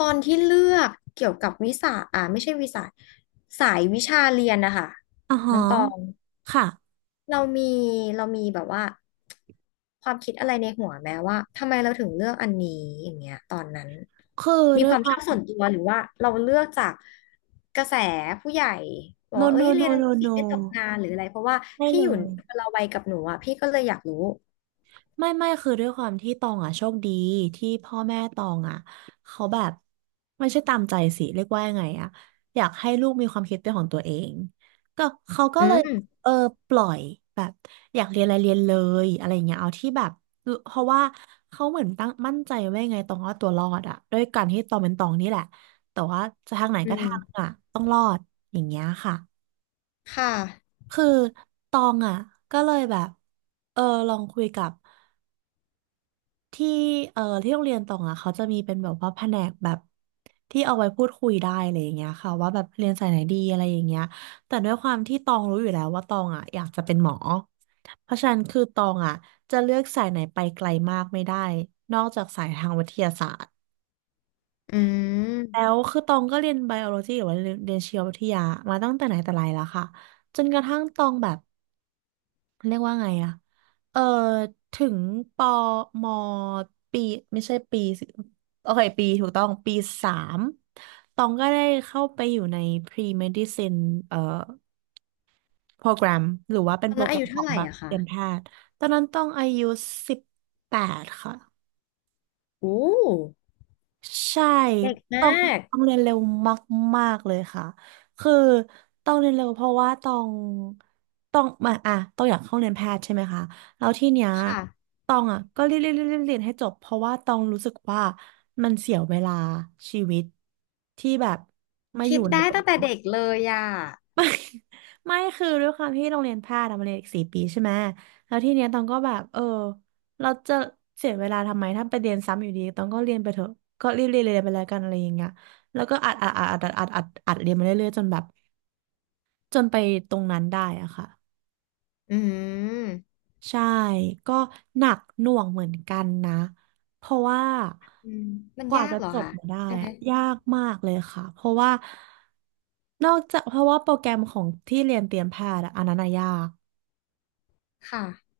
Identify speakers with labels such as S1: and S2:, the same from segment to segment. S1: ตอนที่เลือกเกี่ยวกับวิสาอ่าไม่ใช่วิสาสายวิชาเรียนนะคะ
S2: อ๋อ
S1: น้
S2: ฮะ
S1: องตอง
S2: ค่ะ
S1: เรามีเรามีแบบว่าความคิดอะไรในหัวแม้ว่าทำไมเราถึงเลือกอันนี้อย่างเงี้ยตอนนั้น
S2: คือ
S1: มี
S2: ด้ว
S1: ค
S2: ย
S1: วาม
S2: ค
S1: ช
S2: วา
S1: อบส่วน
S2: ม
S1: ตัวหรือว่าเราเลือกจากกระแสผู้ใหญ่บอก
S2: no
S1: ว่าเอ้ย
S2: no
S1: เรียน
S2: no
S1: อันนี้
S2: no
S1: สิ
S2: no
S1: ไม่ตกงานหรืออะไรเพราะว่า
S2: ไม่
S1: พี่
S2: เล
S1: อยู่
S2: ย
S1: คนละวัยกับหนูอ่ะพี่ก็เลยอยากรู้
S2: ไม่คือด้วยความที่ตองอ่ะโชคดีที่พ่อแม่ตองอ่ะเขาแบบไม่ใช่ตามใจสิเรียกว่ายังไงอ่ะอยากให้ลูกมีความคิดเป็นของตัวเองก็เขาก็
S1: อื
S2: เลย
S1: ม
S2: เออปล่อยแบบอยากเรียนอะไรเรียนเลยอะไรอย่างเงี้ยเอาที่แบบเพราะว่าเขาเหมือนตั้งมั่นใจไว้ไงตองว่าตัวรอดอ่ะด้วยการที่ตองเป็นตองนี่แหละแต่ว่าจะทางไหน
S1: อื
S2: ก็ทาง
S1: ม
S2: อ่ะต้องรอดอย่างเงี้ยค่ะ
S1: ค่ะ
S2: คือตองอ่ะก็เลยแบบเออลองคุยกับที่ที่โรงเรียนตองอ่ะเขาจะมีเป็นแบบว่าแผนกแบบที่เอาไว้พูดคุยได้อะไรอย่างเงี้ยค่ะว่าแบบเรียนสายไหนดีอะไรอย่างเงี้ยแต่ด้วยความที่ตองรู้อยู่แล้วว่าตองอ่ะอยากจะเป็นหมอเพราะฉะนั้นคือตองอ่ะจะเลือกสายไหนไปไกลมากไม่ได้นอกจากสายทางวิทยาศาสตร์
S1: อื
S2: แล้
S1: ม
S2: วคือตองก็เรียนไบโอโลจีหรือว่าเรียนชีววิทยามาตั้งแต่ไหนแต่ไรแล้วค่ะจนกระทั่งตองแบบ เรียกว่าไงอะเออถึงปอมอปีไม่ใช่ปีสิโอเคปีถูกต้องปีสามตองก็ได้เข้าไปอยู่ใน pre-medicine เอ่อโปรแกรมหรือว่าเป็
S1: ต
S2: น
S1: อน
S2: โปร
S1: นั้น
S2: แกร
S1: อา
S2: ม
S1: ยุ
S2: ขอ
S1: เท่า
S2: ง
S1: ไหร่
S2: แบบ
S1: อะ
S2: เต
S1: คะ
S2: รียมแพทย์ตอนนั้นต้องอายุ18ค่ะ
S1: โอ้
S2: ใช่
S1: เด็กมา
S2: ต้อง
S1: ก
S2: ต้องเรียนเร็วมากๆเลยค่ะ คือต้องเรียนเร็วเพราะว่าต้องมาอ่ะต้องอยากเข้าเรียนแพทย์ใช่ไหมคะ แล้วที่เนี้ย
S1: ค่ะ
S2: ต้องอ่ะก็เรียนเรียนเรียนเรียนเรียนให้จบเพราะว่าต้องรู้สึกว่ามันเสียเวลาชีวิตที่แบบมาอ
S1: คิ
S2: ยู่
S1: ด
S2: ใน
S1: ได้
S2: ตรง
S1: ตั้งแต่
S2: นี้
S1: เด็กเลยอ่ะ
S2: ไม่คือด้วยความที่โรงเรียนแพทย์อะมันเรียนอีก4ปีใช่ไหมแล้วทีเนี้ยตองก็แบบเราจะเสียเวลาทำไมถ้าไปเรียนซ้ำอยู่ดีตองก็เรียนไปเถอะก็รีบเรียนไปแล้วกันอะไรอย่างเงี้ยแล้วก็อัดเรียนมาเรื่อยๆจนแบบจนไปตรงนั้นได้อะค่ะ
S1: อืม
S2: ใช่ก็หนักหน่วงเหมือนกันนะเพราะว่า
S1: อืมมัน
S2: กว่า
S1: ยาก
S2: จะ
S1: เหรอ
S2: จบ
S1: คะ
S2: มาได้
S1: ใช่ไหม
S2: อะยากมากเลยค่ะเพราะว่านอกจากเพราะว่าโปรแกรมของที่เรียนเตรียมแพทย์อะอันนั้นอะยาก
S1: ค่ะ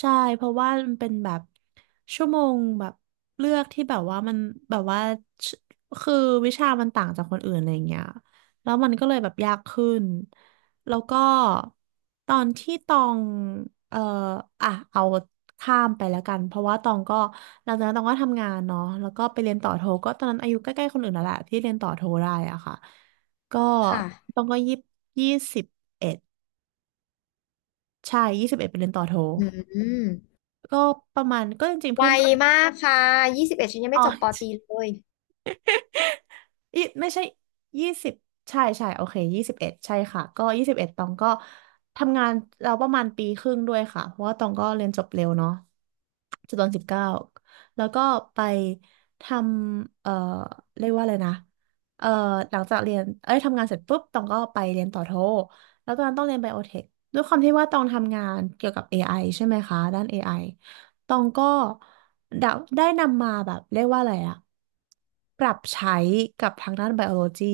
S2: ใช่เพราะว่ามันเป็นแบบชั่วโมงแบบเลือกที่แบบว่ามันแบบว่าชคือวิชามันต่างจากคนอื่นอะไรอย่างเงี้ยแล้วมันก็เลยแบบยากขึ้นแล้วก็ตอนที่ตองเอ่ออ่ะเอาข้ามไปแล้วกันเพราะว่าตองก็หลังจากนั้นตองก็ทำงานเนาะแล้วก็ไปเรียนต่อโทก็ตอนนั้นอายุใกล้ๆคนอื่นแล้วแหละที่เรียนต่อโทได้อะค่ะก็
S1: ค่ะ
S2: ตองก็ยี่สิบเอ็ดใช่ยี่สิบเอ็ดไปเรียนต่อโท
S1: อืม
S2: ก็ประมาณก็จริงๆ
S1: ไว
S2: เพื่อนตอง
S1: มากค่ะยี่สิบเอ็ดฉันยัง
S2: อ๋
S1: ไม่
S2: อ
S1: จบปตรีเลย
S2: อีไม่ใช่20ใช่ใช่โอเคยี่สิบเอ็ดใช่ค่ะก็ยี่สิบเอ็ดตองก็ทำงานเราประมาณปีครึ่งด้วยค่ะเพราะว่าตองก็เรียนจบเร็วเนาะจบตอนสิบเก้าแล้วก็ไปทำเรียกว่าอะไรนะเอ่อหลังจากเรียนเอ้ยทำงานเสร็จปุ๊บตองก็ไปเรียนต่อโทแล้วตอนนั้นต้องเรียนไบโอเทคด้วยความที่ว่าตองทำงานเกี่ยวกับ AI ใช่ไหมคะด้านเอไอ ตองก็ได้ได้นำมาแบบเรียกว่าอะไรอะปรับใช้กับทางด้านไบโอโลจี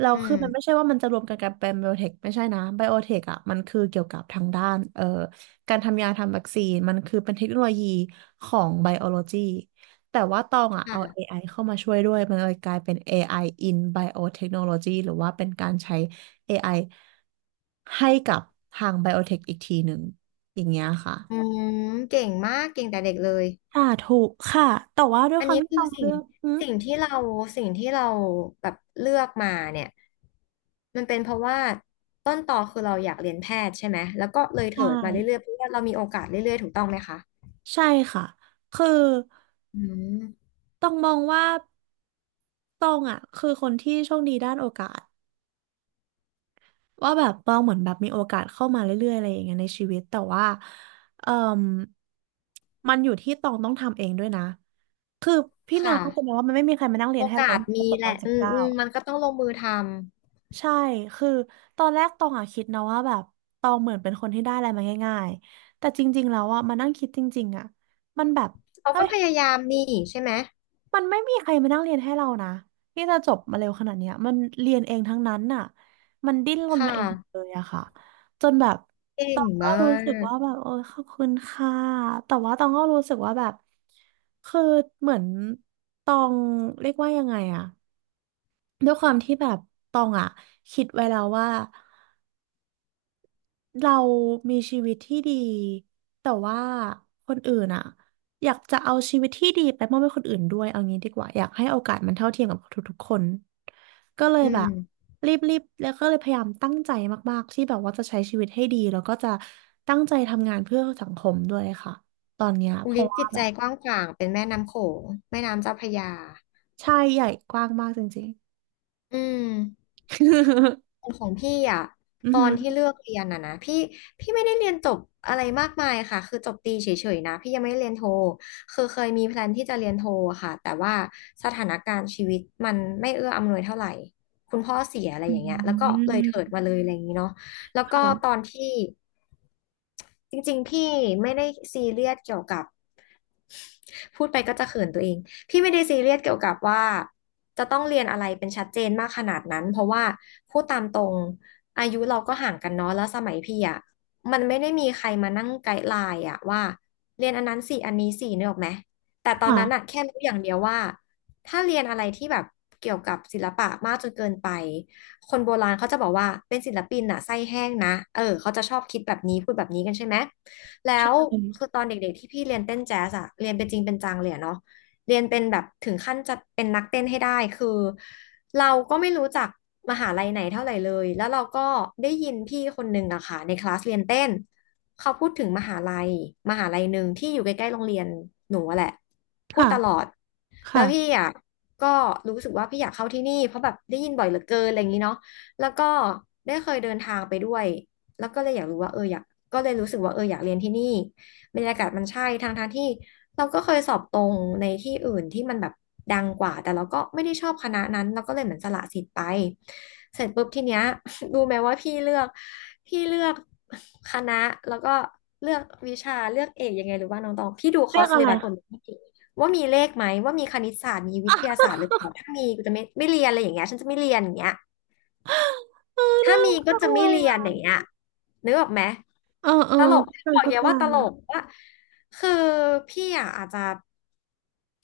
S2: เรา
S1: อื
S2: คื
S1: ม
S2: อมันไม่ใช่ว่ามันจะรวมกันเป็นไบโอเทคไม่ใช่นะไบโอเทคอะมันคือเกี่ยวกับทางด้านการทำยาทำวัคซีนมันคือเป็นเทคโนโลยีของไบโอโลจีแต่ว่าตองอะเอา
S1: ค่ะ
S2: AI เข้ามาช่วยด้วยมันเลยกลายเป็น AI in Biotechnology หรือว่าเป็นการใช้ AI ให้กับทางไบโอเทคอีกทีหนึ่งอย่างเงี้ยค่ะ
S1: อืมเก่งมากเก่งแต่เด็กเลย
S2: สาธุค่ะแต่ว่าด้วย
S1: อัน
S2: ความ
S1: นี้
S2: ที่
S1: คื
S2: ต
S1: อ
S2: อง
S1: สิ่
S2: เลื
S1: ง
S2: อกอืม
S1: สิ่งที่เราสิ่งที่เราแบบเลือกมาเนี่ยมันเป็นเพราะว่าต้นตอคือเราอยากเรียนแพทย์ใช่ไหมแล้วก็เลย
S2: ใช่
S1: เถิดมาเรื่อยๆเพราะว่าเรามีโอกาสเรื่อยๆถูกต้องไหมคะ
S2: ใช่ค่ะคือ
S1: อืม
S2: ต้องมองว่าตองอ่ะคือคนที่โชคดีด้านโอกาสว่าแบบตองเหมือนแบบมีโอกาสเข้ามาเรื่อยๆอะไรอย่างเงี้ยในชีวิตแต่ว่าเอ่มมันอยู่ที่ตองต้องทำเองด้วยนะคือพี่เมีย
S1: ค่ะ
S2: เขาจะมองว่ามันไม่มีใครมานั่งเรี
S1: โอ
S2: ยนให้เรา
S1: กาส
S2: จ
S1: มี
S2: บ
S1: แห
S2: ตอ
S1: ละ
S2: นสิบ
S1: อืม
S2: เก้า
S1: อืมมันก็ต้องลงมือทำ
S2: ใช่คือตอนแรกตองอะคิดนะว่าแบบตองเหมือนเป็นคนที่ได้อะไรมาง่ายๆแต่จริงๆแล้วอะมานั่งคิดจริงๆอะมันแบบ
S1: เขา
S2: เอ้
S1: ก็
S2: ย
S1: พยายามนี่ใช่ไหม
S2: มันไม่มีใครมานั่งเรียนให้เรานะที่จะจบมาเร็วขนาดเนี้ยมันเรียนเองทั้งนั้นน่ะมันดิ้นรน
S1: ค่ะ
S2: มาเองเลยอะค่ะจนแบบ
S1: เก่
S2: ต
S1: ง
S2: องก็
S1: มา
S2: รู้สึก
S1: ก
S2: ว่าแบบโอ้ยขอบคุณค่ะแต่ว่าตองก็รู้สึกว่าแบบคือเหมือนตองเรียกว่ายังไงอะด้วยความที่แบบตองอะคิดไว้แล้วว่า เรามีชีวิตที่ดีแต่ว่าคนอื่นอะอยากจะเอาชีวิตที่ดีไปมอบให้คนอื่นด้วยเอางี้ดีกว่าอยากให้โอกาสมันเท่าเทียมกับทุกๆคนก็เลย
S1: อื
S2: แบ
S1: ม
S2: บรีบๆแล้วก็เลยพยายามตั้งใจมากๆที่แบบว่าจะใช้ชีวิตให้ดีแล้วก็จะตั้งใจทำงานเพื่อสังคมด้วยค่ะตอนเนี้ย
S1: อุ
S2: เพ
S1: ลิ
S2: ราะ
S1: ศจิ
S2: ว่า
S1: ต
S2: แบ
S1: ใจ
S2: บ
S1: กว้างขวางเป็นแม่น้ำโขงแม่น้ำเจ้าพระยา
S2: ใช่ใหญ่กว้างมากจริงๆ
S1: อืม ของพี่อ่ะ
S2: อื
S1: ต
S2: อ
S1: อ
S2: หื
S1: น
S2: อ
S1: ที่เลือกเรียนอ่ะนะพี่พี่ไม่ได้เรียนจบอะไรมากมายค่ะคือจบตรีเฉยๆนะพี่ยังไม่ได้เรียนโทคือเคยมีแพลนที่จะเรียนโทค่ะแต่ว่าสถานการณ์ชีวิตมันไม่เอื้ออำนวยเท่าไหร่คุณพ่อเสียอะไร
S2: อื
S1: อย่างเงี้ยแล้วก็เลยเถิดมา
S2: ม
S1: เลยอะไรอย่างงี้เนาะแล้วก็ตอ
S2: ค่ะ
S1: นที่จริงๆพี่ไม่ได้ซีเรียสเกี่ยวกับ พูดไปก็จะเขินตัวเอง พี่ไม่ได้ซีเรียสเกี่ยวกับว่าจะต้องเรียนอะไรเป็นชัดเจนมากขนาดนั้นเพราะว่าพูดตามตรงอายุเราก็ห่างกันเนาะแล้วสมัยพี่อ่ะมันไม่ได้มีใครมานั่งไกด์ไลน์อ่ะว่าเรียนอันนั้นสี่อันนี้สี่เนึกออกไหมแต่ตอนนั้นอ่ะ
S2: ค่ะ
S1: แค่รู้อย่างเดียวว่าถ้าเรียนอะไรที่แบบเกี่ยวกับศิลปะมากจนเกินไปคนโบราณเขาจะบอกว่าเป็นศิลปินอ่ะไส้แห้งนะเออเขาจะชอบคิดแบบนี้พูดแบบนี้กันใช่ไหม แล้ว
S2: ใช่
S1: คือตอนเด็กๆที่พี่เรียนเต้นแจ๊สอะเรียนเป็นจริงเป็นจังเลยอะเนาะเรียนเป็นแบบถึงขั้นจะเป็นนักเต้นให้ได้คือเราก็ไม่รู้จักมหาลัยไหนเท่าไหร่เลยแล้วเราก็ได้ยินพี่คนหนึ่งอะค่ะในคลาสเรียนเต้นเขาพูดถึงมหาลัยมหาลัยหนึ่งที่อยู่ใกล้ๆโรงเรียนหนูอะแหละพูด
S2: ค่ะ
S1: ตลอดแล้วพี่
S2: ค่ะ
S1: อะก็รู้สึกว่าพี่อยากเข้าที่นี่เพราะแบบได้ยินบ่อยเหลือเกินอะไรอย่างนี้เนาะแล้วก็ได้เคยเดินทางไปด้วยแล้วก็เลยอยากรู้ว่าเอออยาก ก็เลยรู้สึกว่าเอออยากเรียนที่นี่บรรยากาศมันใช่ทางทางที่เราก็เคยสอบตรงในที่อื่นที่มันแบบดังกว่าแต่เราก็ไม่ได้ชอบคณะนั้นเราก็เลยเหมือนสละสิทธิ์ไปเสร็จปุ๊บทีเนี้ย รู้ไหมว่าพี่เลือกคณะแล้วก็เลือกวิชาเลือกเอกยังไงหรือว่าน้องตองพี่ดูคอ
S2: เรื่
S1: ร์
S2: อ
S1: ส
S2: ง
S1: เล
S2: อะไร
S1: บัสหมดเลยว่ามีเลขไหมว่ามีคณิตศาสตร์มีวิทยาศาสตร์หรือเปล่าถ้ามีกูจะไม่เรียนอะไรอย่างเงี้ยฉันจะไม่เรียนอย่างเงี้ย
S2: เออ
S1: ถ้า
S2: น่า
S1: มีก็
S2: รัก
S1: จะ
S2: เล
S1: ไม่
S2: ย
S1: เรียนอ
S2: อ่ะ
S1: ย่างเงี้ยนึกออกไหม
S2: เออเอ
S1: ต
S2: อ
S1: ลก
S2: เข้า
S1: บอ
S2: ใจ
S1: ก
S2: เข้า
S1: เยอะ
S2: ใจ
S1: ว่าตลกว่าคือพี่อ่ะอาจจะ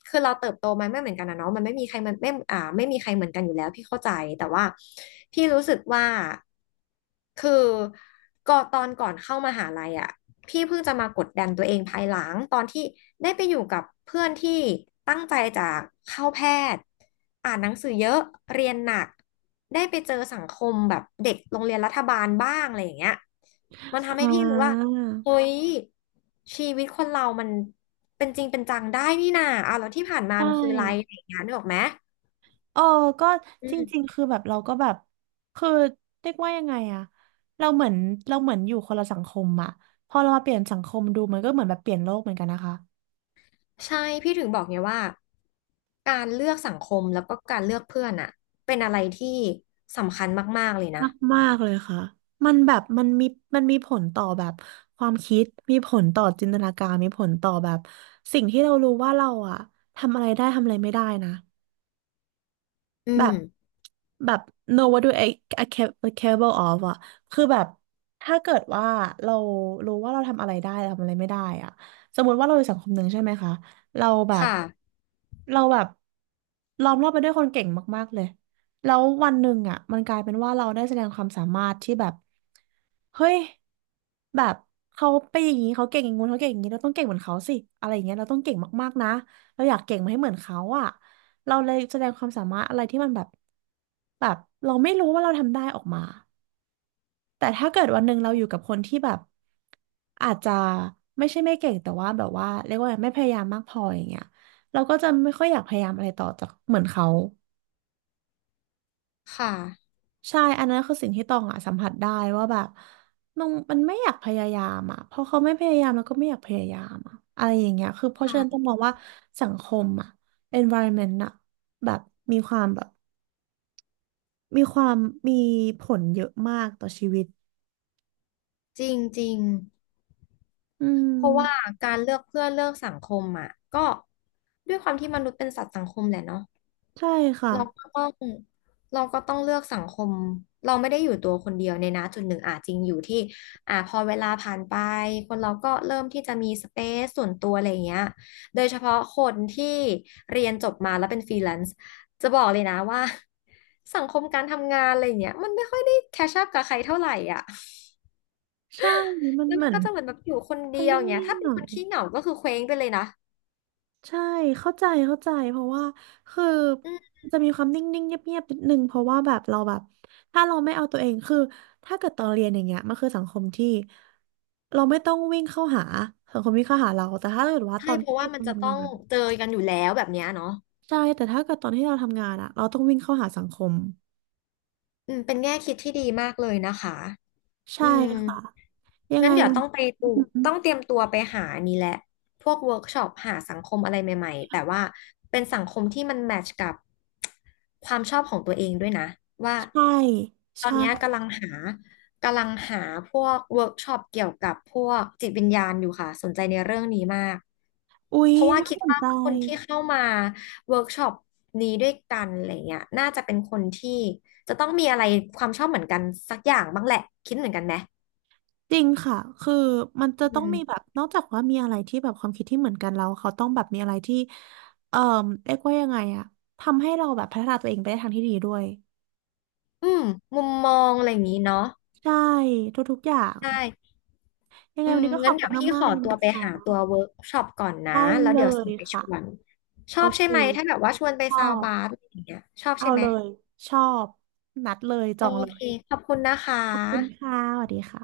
S1: คือเราเติบโตมาไม่เหมือนกันนะเนาะมันไม่มีใครมันไม่อ่าไม่มีใครเหมือนกันอยู่แล้วพี่เข้าใจแต่ว่าพี่รู้สึกว่า คือก็ตอนก่อนเข้ามหาลัยอ่ะพี่เพิ่งจะมากดดันตัวเองภายหลังตอนที่ได้ไปอยู่กับเพื่อนที่ตั้งใจจะเข้าแพทย์อ่านหนังสือเยอะเรียนหนักได้ไปเจอสังคมแบบเด็กโรงเรียนรัฐบาลบ้างอะไรอย่างเงี้ยมันทำให้
S2: อ่
S1: พี่รู้ว่า
S2: า
S1: เฮ้ยชีวิตคนเรามันเป็นจริงเป็นจังได้นี่นาอ่ะแล้วที่ผ่านมา
S2: ใช
S1: มันคืออะไรอะ
S2: ่
S1: ไรอย่างเงี้ยนึกออกไหม
S2: เออ ก็
S1: อื
S2: จริง
S1: ม
S2: ๆคือแบบเราก็แบบคือเรียกว่ายังไงอะเราเหมือนเราเหมือนอยู่คนละสังคมอะพอเรามาเปลี่ยนสังคมดูมันก็เหมือนแบบเปลี่ยนโลกเหมือนกันนะคะ
S1: ใช่พี่ถึงบอกไงว่าการเลือกสังคมแล้วก็การเลือกเพื่อนอะเป็นอะไรที่สำคัญมากๆเลยนะ
S2: มากมากเลยค่ะมันแบบมันมีมันมีผลต่อแบบความคิด มีผลต่อจินตนาการมีผลต่อแบบสิ่งที่เรารู้ว่าเราอะทำอะไรได้ทำอะไรไม่ได้นะ
S1: อื
S2: แบบ
S1: ม
S2: แบบ no what do I I like capable of อะคือแบบถ้าเกิดว่าเรารู้ว่าเราทำอะไรได้เราทำอะไรไม่ได้อะสมมติว่าเราอยู่สังคมหนึ่งใช่ไหมคะเราแบบ
S1: ค่ะ
S2: เราแบบล้อมรอบไปด้วยคนเก่งมากๆเลยแล้ววันหนึ่งอะมันกลายเป็นว่าเราได้แสดงความสามารถที่แบบเฮ้ยแบบเขาไปนอย่างนี้เขาเก่งอย่างงู้นเขาเก่งอย่างนี้เราต้องเก่งเหมือนเขาสิอะไรอย่างเงี้ยเราต้องเก่งมากๆนะ เราอยากเก่งมาให้เหมือนเขาอะเราเลยแสดงความสามารถอะไรที่มันแบบแบบเราไม่รู้ว่าเราทำได้ออกมา แต่ถ้าเกิดวันหนึ่งเราอยู่กับคนที่แบบอาจจะไม่ใช่ไม่เก่งแต่ว่าแบบว่าเรียกว่าไม่พยายามมากพออย่างเงี้ยเราก็จะไม่ค่อยอยากพยายามอะไรต่อจากเหมือนเขา
S1: ค่ะ
S2: ใช่อันนั้นคือสิ่งที่ตองอะสัมผัสได้ว่าแบบน้องมันไม่อยากพยายามอะเพราะเขาไม่พยายามแล้วก็ไม่อยากพยายามอะอะไรอย่างเงี้ยคือเพราะฉะนั้นต้อง
S1: ค่ะ
S2: มองว่าสังคมอะ environment อะแบบมีความแบบ มีความมีผลเยอะมากต่อชีวิต
S1: จริงจริง
S2: อื
S1: เพราะว่า
S2: ม
S1: การเลือกเพื่อนเลือกสังคมอะก็ด้วยความที่มนุษย์เป็นสัตว์สังคมแหละเนาะ
S2: ใช่ค่ะ
S1: เราก็ต้องเราก็ต้องเลือกสังคมเราไม่ได้อยู่ตัวคนเดียวในนะจุดหนึ่งอ่ะจริงอยู่ที่อ่ะพอเวลาผ่านไปคนเราก็เริ่มที่จะมีสเปซส่วนตัวอะไรอย่างเงี้ยโดยเฉพาะคนที่เรียนจบมาแล้วเป็นฟรีแลนซ์จะบอกเลยนะว่า สังคมการทำงานอะไรอย่างเงี้ยมันไม่ค่อยได้แคชอัพกับใครเท่าไหร่อ่ะ
S2: ใช่มัน
S1: แล้ว
S2: เห
S1: มั
S2: มื
S1: น
S2: อ
S1: ก็
S2: น
S1: จะเหมือนแบบอยู่คนเดี
S2: มัน
S1: ยวอย่างเงี้ย
S2: นิ่ง
S1: ถ้า
S2: ๆ
S1: เป็
S2: ห
S1: น
S2: น่
S1: ค
S2: อ
S1: น
S2: ย
S1: ขี้เหงาก็คือเคว้งไปเลยนะ
S2: ใช่เข้าใจเข้าใจเพราะว่าคือ
S1: อืม
S2: จะมีความนิ่งๆเงียบๆนิดนึงเพราะว่าแบบเราแบบถ้าเราไม่เอาตัวเองคือถ้าเกิดตอนเรียนอย่างเงี้ยมันคือสังคมที่เราไม่ต้องวิ่งเข้าหาสังคมวิ่งเข้าหาเราแต่ถ้าเกิดว่า
S1: ใช่
S2: ตอน
S1: เพ
S2: ที่
S1: ราะ
S2: เร
S1: ว่ามัน
S2: า
S1: จะต้
S2: ทำ
S1: อ
S2: งา
S1: ง
S2: น
S1: เจอกันอยู่แล้วแบบเนี้ยเนาะ
S2: ใช่แต่ถ้าเกิดตอนที่เราทำงานอะเราต้องวิ่งเข้าหาสังคม
S1: อืมเป็นแง่คิดที่ดีมากเลยนะคะอื
S2: ใช่
S1: ม
S2: ค่ะยัง
S1: งั้
S2: ไง
S1: นเดี๋ยว
S2: วัน
S1: ต้องไปตูต้องเตรียมตัวไปหานี่แหละพวกเวิร์กช็อปหาสังคมอะไรใหม่ๆแต่ว่าเป็นสังคมที่มันแมทช์กับความชอบของตัวเองด้วยนะว่า
S2: ใช่
S1: ตอน
S2: ใช่
S1: เนี้ยกำลังหาพวกเวิร์กช็อปเกี่ยวกับพวกจิตวิญญาณอยู่ค่ะ สนใจในเรื่องนี้มาก
S2: อุ๊ย
S1: เพราะว่า
S2: น่า
S1: คิด
S2: สน
S1: ว่า
S2: ใ
S1: คนที่
S2: จ
S1: เข้ามาเวิร์กช็อปนี้ด้วยกันอะไรเงี้ยน่าจะเป็นคนที่ จะต้องมีอะไรความชอบเหมือนกันสักอย่างบ้างแหละคิดเหมือนกันไหม
S2: จริงค่ะคือมันจะ
S1: อื
S2: ต้อง
S1: ม
S2: มีแบบนอกจากว่ามีอะไรที่แบบความคิดที่เหมือนกันแล้วเขาต้องแบบมีอะไรที่เอ่อเรียกว่ายังไงอะทำให้เราแบบพัฒนาตัวเองไปในทางที่ดีด้วย
S1: อืมมุมมองอะไรอย่างนี้เนาะ
S2: ใช่ทุกๆอย่าง
S1: ได้
S2: ยังไง
S1: อื
S2: วั
S1: ม
S2: นนี้ก็ข
S1: งั้น
S2: อบ
S1: เดี๋
S2: คุ
S1: ยว
S2: ณ
S1: พี่ข
S2: มาก
S1: อ
S2: ๆเลย
S1: ตัว
S2: นะ
S1: ไปหา
S2: คะ
S1: ตัวเวิร์กช็อปก่อนนะ
S2: ได้
S1: แล้ว
S2: เล
S1: เดี๋ยวส่
S2: ย
S1: งไปช
S2: ค่ะ
S1: วนช
S2: โอ
S1: อบใช่
S2: เค
S1: ไหมถ้าแบบว่าชวนไป
S2: ชอ
S1: ซาว
S2: บ
S1: บาร์อะไรอย่างเงี้ยชอบ
S2: เอา
S1: ใช่ไหม
S2: เลยชอบนัดเลยจ
S1: โอ
S2: องเล
S1: เค
S2: ย
S1: ขอบคุณนะค
S2: ขอบคุณ
S1: ะ
S2: ค่ะสวัสดีค่ะ